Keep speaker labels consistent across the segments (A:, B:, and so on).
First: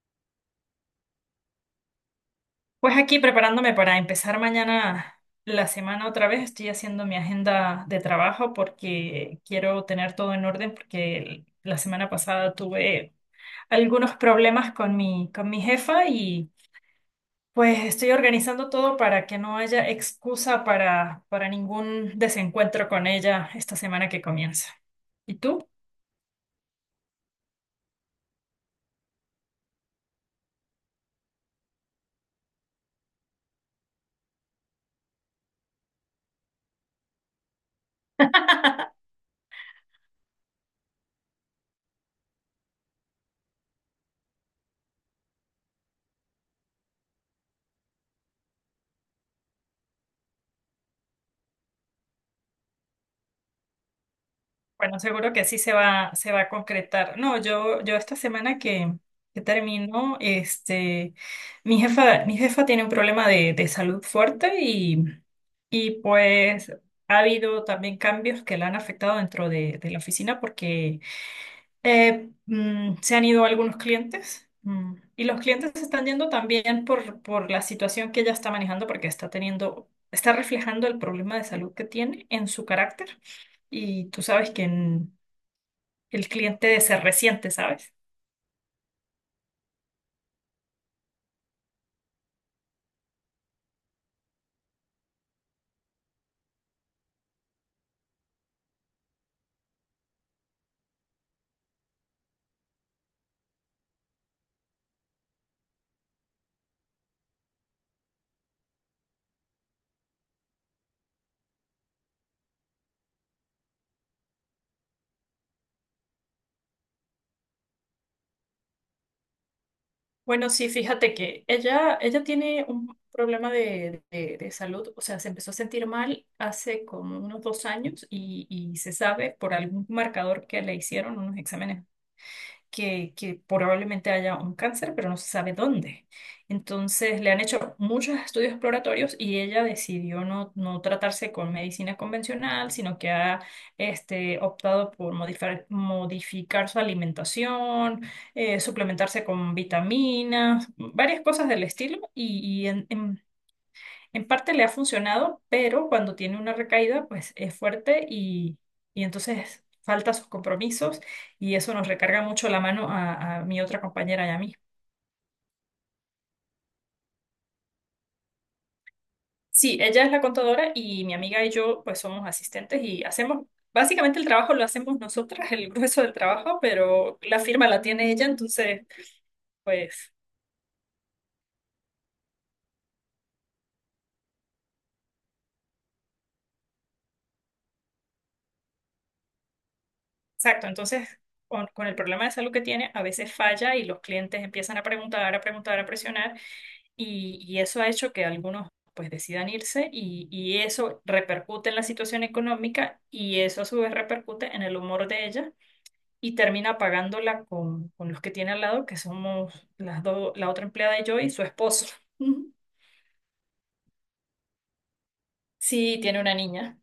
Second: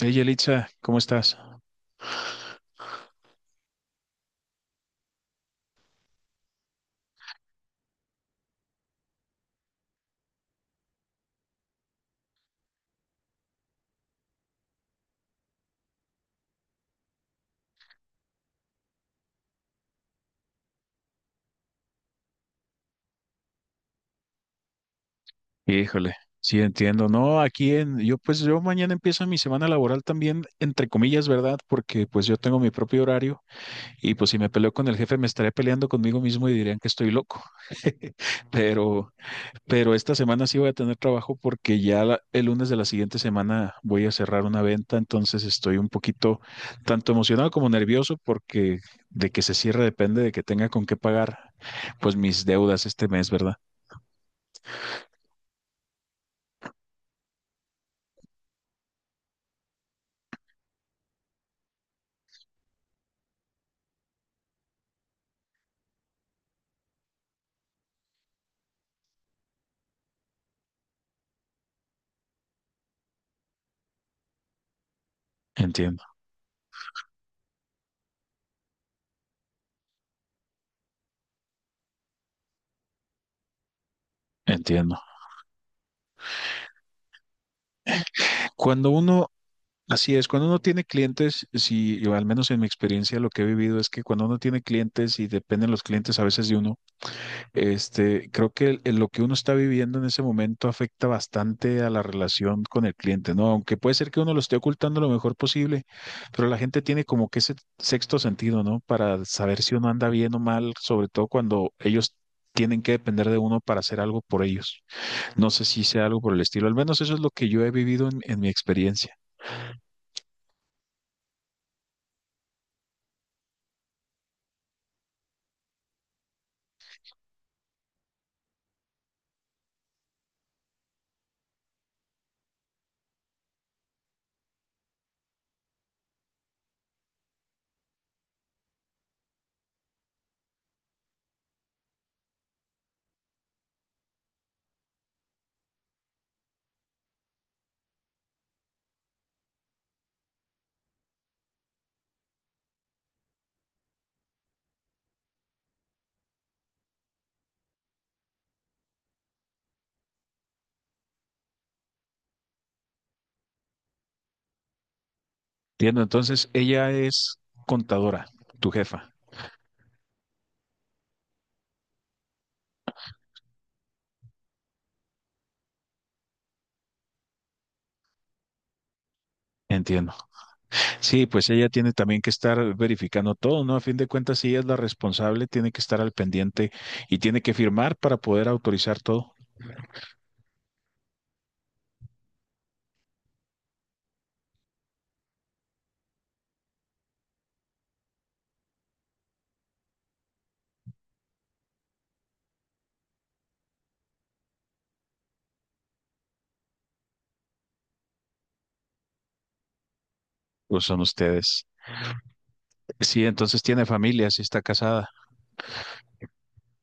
A: Hey, Yelitza, ¿cómo estás?
B: Pues aquí preparándome para empezar mañana la semana otra vez, estoy haciendo mi agenda de trabajo porque quiero tener todo en orden porque la semana pasada tuve algunos problemas con mi jefa y pues estoy organizando todo para que no haya excusa para ningún desencuentro con ella esta semana que comienza. ¿Y tú?
A: Híjole, sí entiendo. No, aquí yo pues yo mañana empieza mi semana laboral también, entre comillas, ¿verdad? Porque pues yo tengo mi propio horario y pues si me peleo con el jefe me estaré peleando conmigo mismo y dirían que estoy loco. Pero, pero esta semana sí voy a tener trabajo porque ya el lunes de la siguiente semana voy a cerrar una venta, entonces estoy un poquito tanto emocionado como nervioso porque de que se cierre depende de que tenga con qué pagar pues mis deudas este mes, ¿verdad?
B: Bueno, seguro que sí se va a concretar. No, yo esta semana que termino, mi jefa tiene un problema de salud fuerte y pues ha habido también cambios que la han afectado dentro de la oficina porque se han ido algunos clientes. Y los clientes se
A: Entiendo,
B: están yendo también por la situación que ella está manejando, porque está teniendo, está reflejando el problema de salud que tiene en su carácter. Y tú sabes
A: entiendo.
B: el cliente de ser reciente, ¿sabes?
A: Cuando uno, así es, cuando uno tiene clientes, si, yo al menos en mi experiencia lo que he vivido es que cuando uno tiene clientes y dependen los clientes a veces de uno, este, creo que lo que uno está viviendo en ese momento afecta bastante a la relación con el cliente, ¿no? Aunque puede ser que uno lo esté ocultando lo mejor posible, pero la gente tiene como que ese sexto sentido, ¿no? Para saber si uno anda bien o mal, sobre todo cuando ellos tienen que depender de uno para hacer algo por ellos. No sé si sea algo por el estilo, al menos eso es lo que yo he vivido en mi experiencia.
B: Bueno, sí, fíjate que ella tiene un problema de, de salud, o sea, se empezó a sentir mal hace como unos dos años y se sabe por algún marcador que le hicieron, unos exámenes que probablemente haya un cáncer, pero no se sabe dónde. Entonces le han hecho muchos estudios exploratorios y ella decidió no tratarse con medicina convencional, sino que ha optado por modificar su alimentación, suplementarse con vitaminas, varias cosas del estilo. En parte le ha funcionado, pero cuando tiene una recaída, pues es fuerte y entonces falta sus compromisos y eso nos recarga mucho la mano a mi otra compañera y a mí.
A: Entiendo, entonces ella es contadora, tu jefa.
B: Sí, ella es la contadora y mi amiga y yo pues somos asistentes y hacemos, básicamente el trabajo lo hacemos nosotras, el grueso del trabajo, pero la firma la tiene ella, entonces pues
A: Entiendo. Sí, pues ella tiene también que estar verificando todo, ¿no? A fin de cuentas, si ella es la responsable, tiene que estar al pendiente y tiene que firmar para poder autorizar todo.
B: exacto, entonces con el problema de salud que tiene a veces falla y los clientes empiezan a preguntar, a preguntar, a presionar. Y, y eso ha hecho que algunos pues decidan irse y eso repercute en la situación económica y eso a su vez repercute en el humor de ella y termina pagándola con los que tiene al lado, que somos las dos, la otra
A: Pues
B: empleada
A: son
B: y yo y su
A: ustedes.
B: esposo.
A: Sí, entonces tiene familia, sí está casada.
B: Sí, tiene una niña.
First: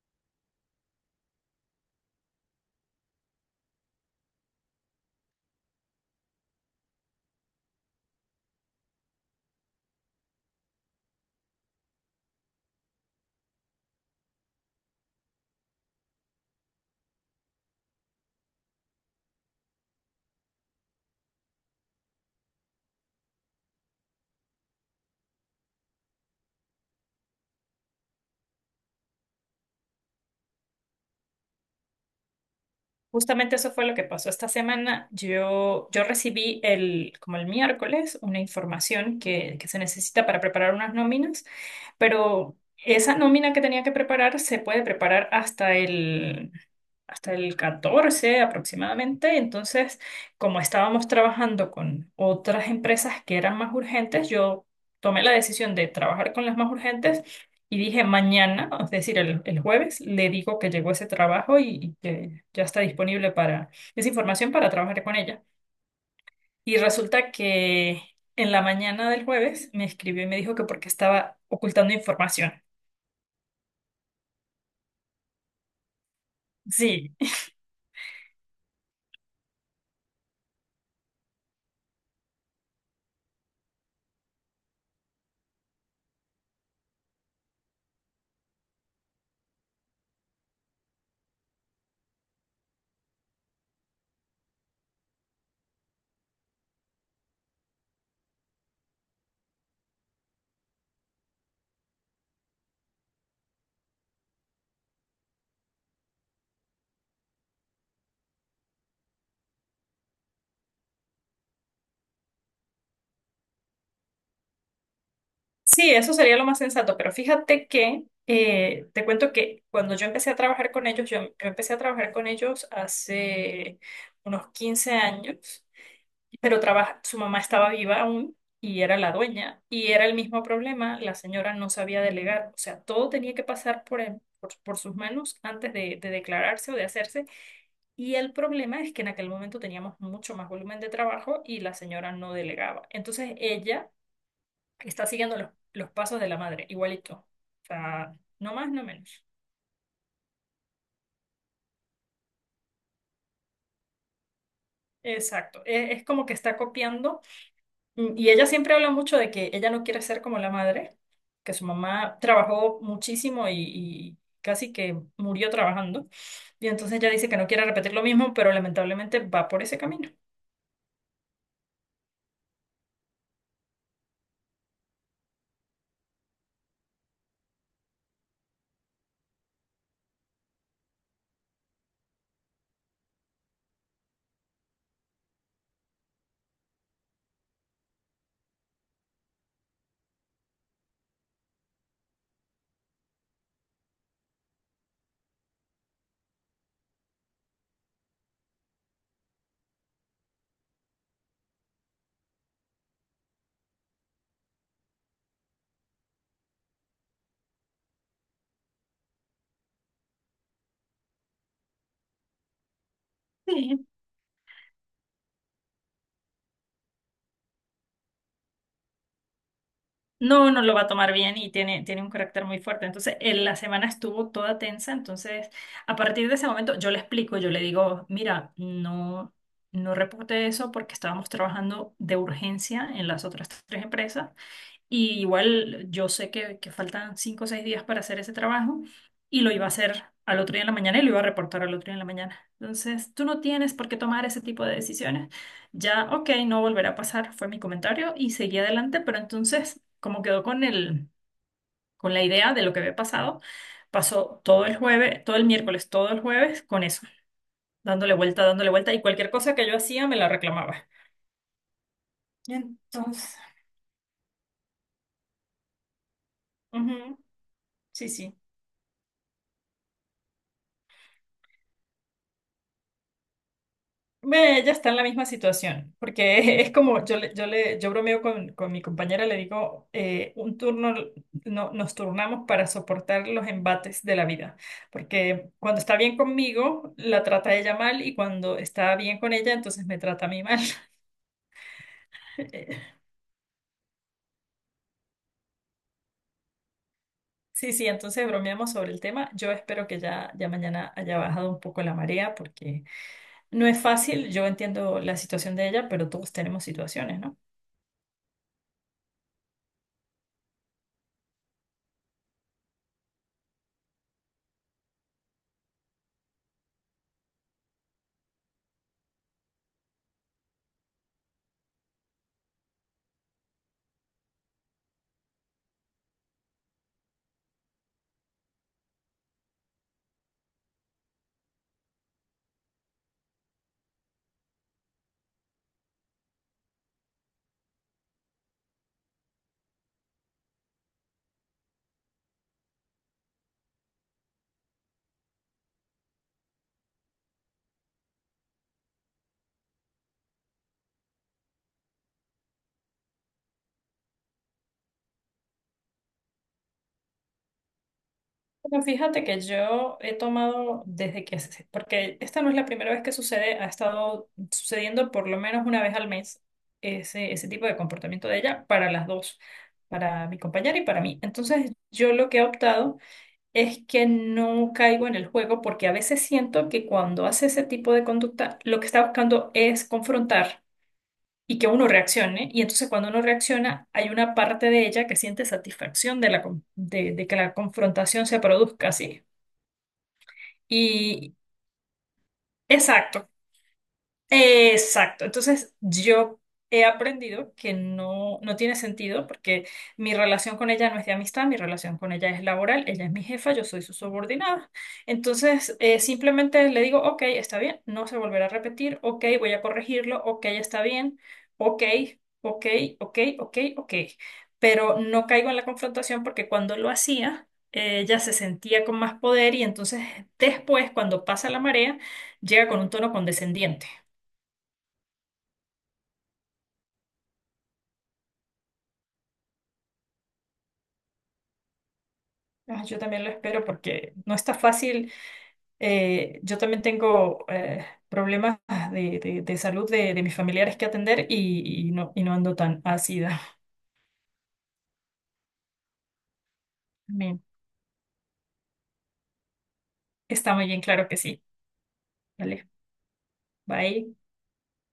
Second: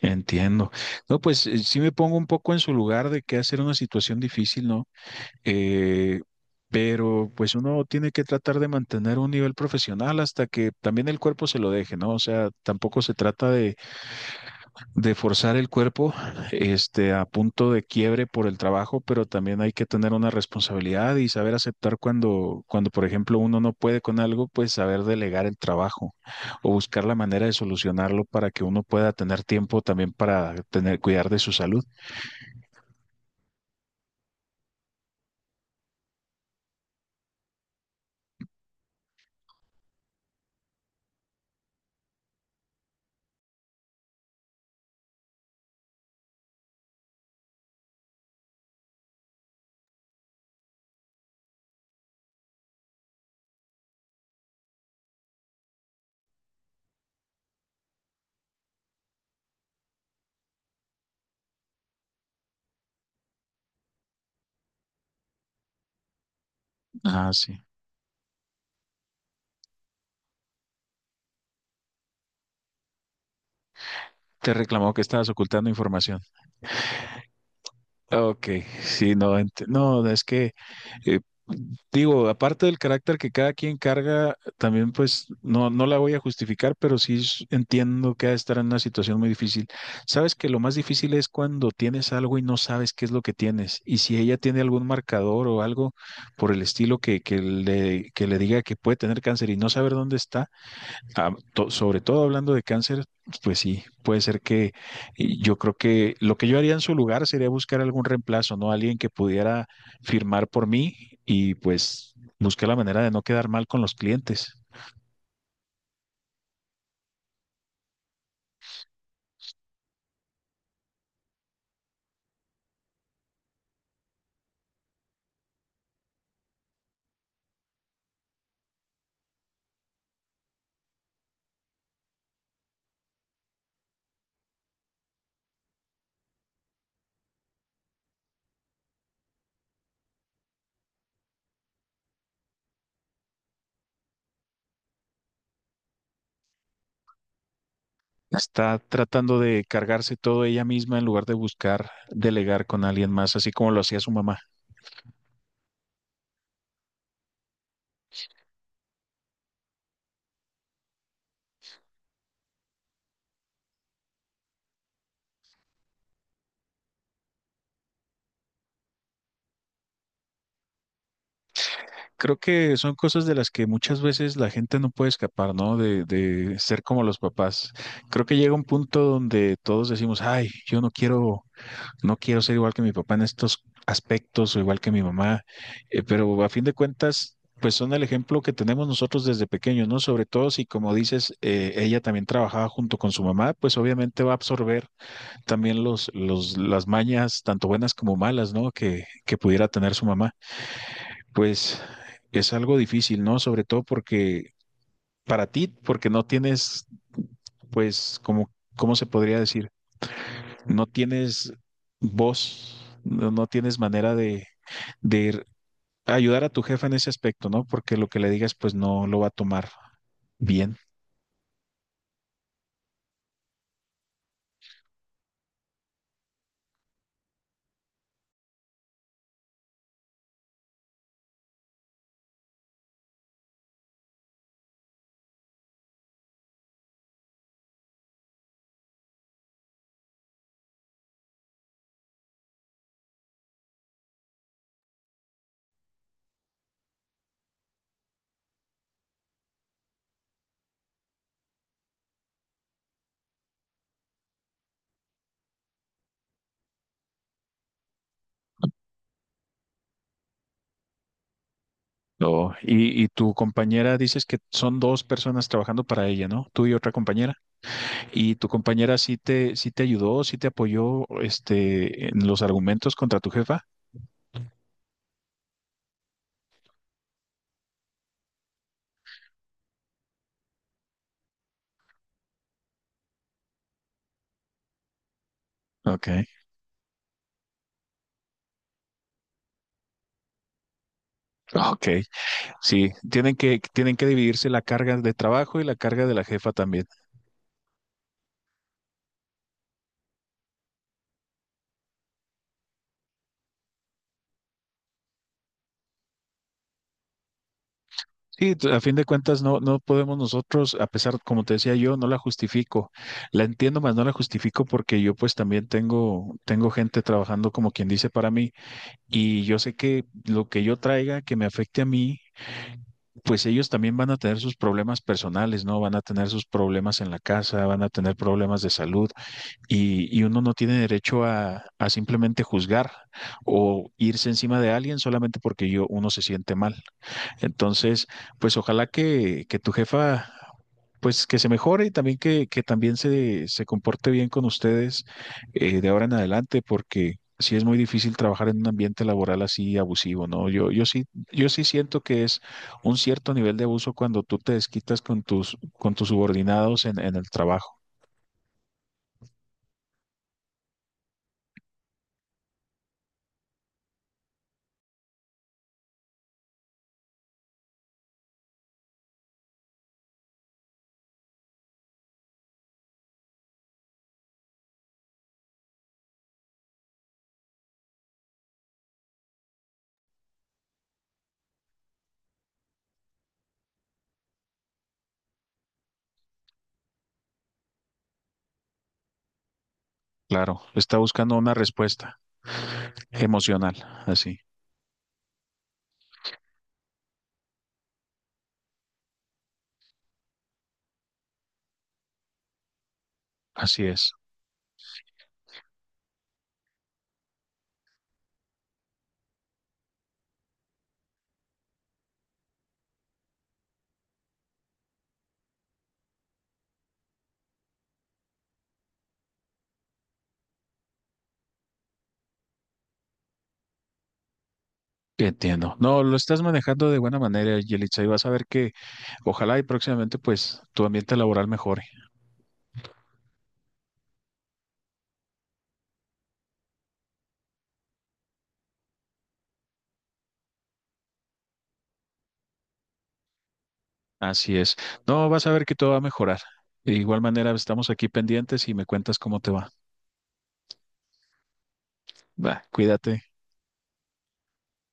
A: Entiendo. No, pues sí me pongo un poco en su lugar de que hacer una situación difícil, ¿no? Eh, pero pues uno tiene que tratar de mantener un nivel profesional hasta que también el cuerpo se lo deje, ¿no? O sea, tampoco se trata de forzar el cuerpo, este, a punto de quiebre por el trabajo, pero también hay que tener una responsabilidad y saber aceptar cuando, por ejemplo, uno no puede con algo, pues saber delegar el trabajo o buscar la manera de solucionarlo para que uno pueda tener tiempo también para tener, cuidar de su salud.
B: Justamente eso fue lo que pasó esta semana. Yo recibí el, como el miércoles una información que se necesita para preparar unas nóminas, pero esa nómina que tenía que preparar se puede preparar hasta el 14 aproximadamente. Entonces, como estábamos trabajando con otras empresas que eran más urgentes, yo tomé la decisión de trabajar con las más urgentes y dije, mañana, es decir, el jueves, le digo que llegó ese trabajo y que ya está disponible para esa información para trabajar con ella. Y
A: Ah,
B: resulta
A: sí.
B: que en la mañana del jueves me escribió y me dijo que porque estaba ocultando información.
A: Te reclamó que estabas ocultando información.
B: Sí,
A: Ok, sí, no, no, es que, eh, digo, aparte del carácter que cada quien carga, también pues no, no la voy a justificar, pero entiendo que ha de estar en una situación muy difícil. Sabes que lo más difícil es cuando tienes algo y no sabes qué es lo que tienes, y si ella tiene algún marcador o algo por el estilo que le diga que puede tener cáncer y no saber dónde está. Ah, sobre todo hablando de cáncer, pues sí, puede ser que y yo creo que lo que yo haría en su lugar sería buscar algún reemplazo, ¿no? Alguien que pudiera firmar por mí y pues buscar la manera de no quedar mal con los clientes.
B: sí, eso sería lo más sensato, pero fíjate que te cuento que cuando yo empecé a trabajar con ellos, yo empecé a trabajar con ellos hace unos 15 años, pero trabaja, su mamá estaba viva aún y era la dueña. Y era el mismo problema, la señora no sabía delegar, o sea, todo tenía que pasar por sus manos antes de declararse o de hacerse. Y el problema es que en aquel momento teníamos mucho más volumen de trabajo y la señora no delegaba. Entonces ella está siguiendo los pasos de la madre, igualito. O sea, no más,
A: Está
B: no menos.
A: tratando de cargarse todo ella misma en lugar de buscar delegar con alguien más, así como lo hacía su mamá.
B: Exacto. Es como que está copiando. Mm. Y ella siempre habla mucho de que ella no quiere ser como la madre, que su mamá trabajó muchísimo y casi que murió trabajando. Y entonces ella dice que no quiere repetir lo mismo, pero lamentablemente va por ese camino.
A: Creo que son cosas de las que muchas veces la gente no puede escapar, ¿no? De ser como los papás. Creo que llega un punto donde todos decimos, ay, yo no quiero. No quiero ser igual que mi papá en estos aspectos o igual que mi mamá, pero a fin de cuentas, pues son el ejemplo que tenemos nosotros desde pequeños, ¿no? Sobre todo si, como dices, ella también trabajaba junto con su mamá, pues obviamente va a absorber también las mañas, tanto buenas como malas, ¿no? Que pudiera tener su mamá. Pues es algo difícil, ¿no? Sobre todo porque para ti, porque no tienes, pues, como, ¿cómo se podría decir? No tienes voz, no tienes
B: Sí.
A: manera de, de ir- ayudar a tu jefe en ese aspecto, ¿no? Porque lo que le digas, pues no lo va a tomar
B: No, no lo
A: bien.
B: va a tomar bien y tiene un carácter muy fuerte. Entonces, en la semana estuvo toda tensa. Entonces, a partir de ese momento, yo le explico, yo le digo, mira, no reporte eso porque estábamos trabajando de urgencia en las otras tres empresas. Y igual yo sé que faltan cinco o seis días para hacer ese trabajo y lo iba a hacer al otro día en la mañana y lo iba a reportar al otro día en la mañana. Entonces, tú no tienes por qué tomar ese tipo de decisiones. Ya, ok, no volverá a pasar, fue mi comentario y seguí adelante, pero entonces, como quedó con la idea de lo que había pasado, pasó todo el jueves, todo el miércoles, todo el jueves con eso, dándole vuelta y cualquier cosa que yo hacía me la reclamaba.
A: No,
B: Y
A: y tu
B: entonces,
A: compañera dices que son dos personas trabajando para ella, ¿no? Tú y otra
B: ujú,
A: compañera.
B: sí,
A: ¿Y
B: sí.
A: tu compañera sí te ayudó, sí te apoyó, este, en los argumentos contra tu jefa?
B: Ve, ella está en la misma situación, porque es como, yo bromeo con mi compañera, le digo, un turno, no, nos turnamos para soportar los embates de la vida, porque cuando está
A: Ok,
B: bien conmigo, la trata ella mal, y cuando está bien con ella, entonces me trata a mí mal.
A: ok. Sí, tienen que dividirse la carga de trabajo y la carga de la jefa también.
B: Sí, sí, entonces bromeamos sobre el tema. Yo espero que ya mañana haya bajado un poco la marea, porque no es fácil, yo entiendo la situación de ella, pero todos tenemos situaciones, ¿no?
A: Sí, a fin de cuentas no, no podemos nosotros, a pesar, como te decía yo, no la justifico. La entiendo, más no la justifico porque yo pues también tengo, tengo gente trabajando como quien dice para mí y yo sé que lo que yo traiga que me afecte a mí, pues ellos también van a tener sus problemas personales, ¿no? Van a tener sus problemas en la casa, van a tener problemas de salud y uno no tiene derecho a simplemente juzgar o irse encima de alguien solamente porque yo, uno se siente mal. Entonces, pues ojalá que tu jefa, pues que se mejore y también que también se comporte bien con ustedes de ahora en adelante, porque sí es muy difícil trabajar en un ambiente laboral así abusivo, ¿no? Yo sí, yo sí siento que es un cierto nivel de abuso cuando tú te desquitas con tus subordinados en el trabajo.
B: Bueno, fíjate que yo he tomado desde porque esta no es la primera vez que sucede, ha estado sucediendo por lo menos una vez al mes ese, ese tipo de comportamiento de ella para las dos, para mi compañera y para mí. Entonces, yo lo que he optado es que no caigo en el juego porque a veces siento que cuando hace ese tipo de conducta, lo que está buscando es confrontar y que uno reaccione. Y entonces cuando uno reacciona, hay una parte de ella que siente satisfacción de que la confrontación se produzca, ¿sí?
A: Claro, está
B: Y
A: buscando una respuesta
B: exacto.
A: emocional, así,
B: Exacto. Entonces, yo he aprendido que no, no tiene sentido porque mi relación con ella no es de amistad, mi relación con ella es laboral, ella es mi jefa, yo soy
A: así
B: su
A: es.
B: subordinada. Entonces, simplemente le digo, ok, está bien, no se volverá a repetir, ok, voy a corregirlo, ok, está bien, ok, ok, ok, ok, ok. Pero no caigo en la confrontación porque cuando lo hacía, ella se sentía con más poder y entonces después, cuando pasa la marea, llega con un tono condescendiente.
A: Entiendo. No, lo estás manejando de buena manera, Yelitza, y vas a ver que ojalá y próximamente pues tu ambiente laboral mejore.
B: Ah, yo también lo espero porque no está fácil. Yo también tengo problemas de, de salud de mis familiares que atender y, y no ando tan ácida.
A: Así es. No, vas a ver que todo va a mejorar. De igual
B: Bien.
A: manera, estamos aquí pendientes y me cuentas cómo te va.
B: Está muy bien, claro que sí.
A: Va,
B: Vale,
A: cuídate.
B: bye.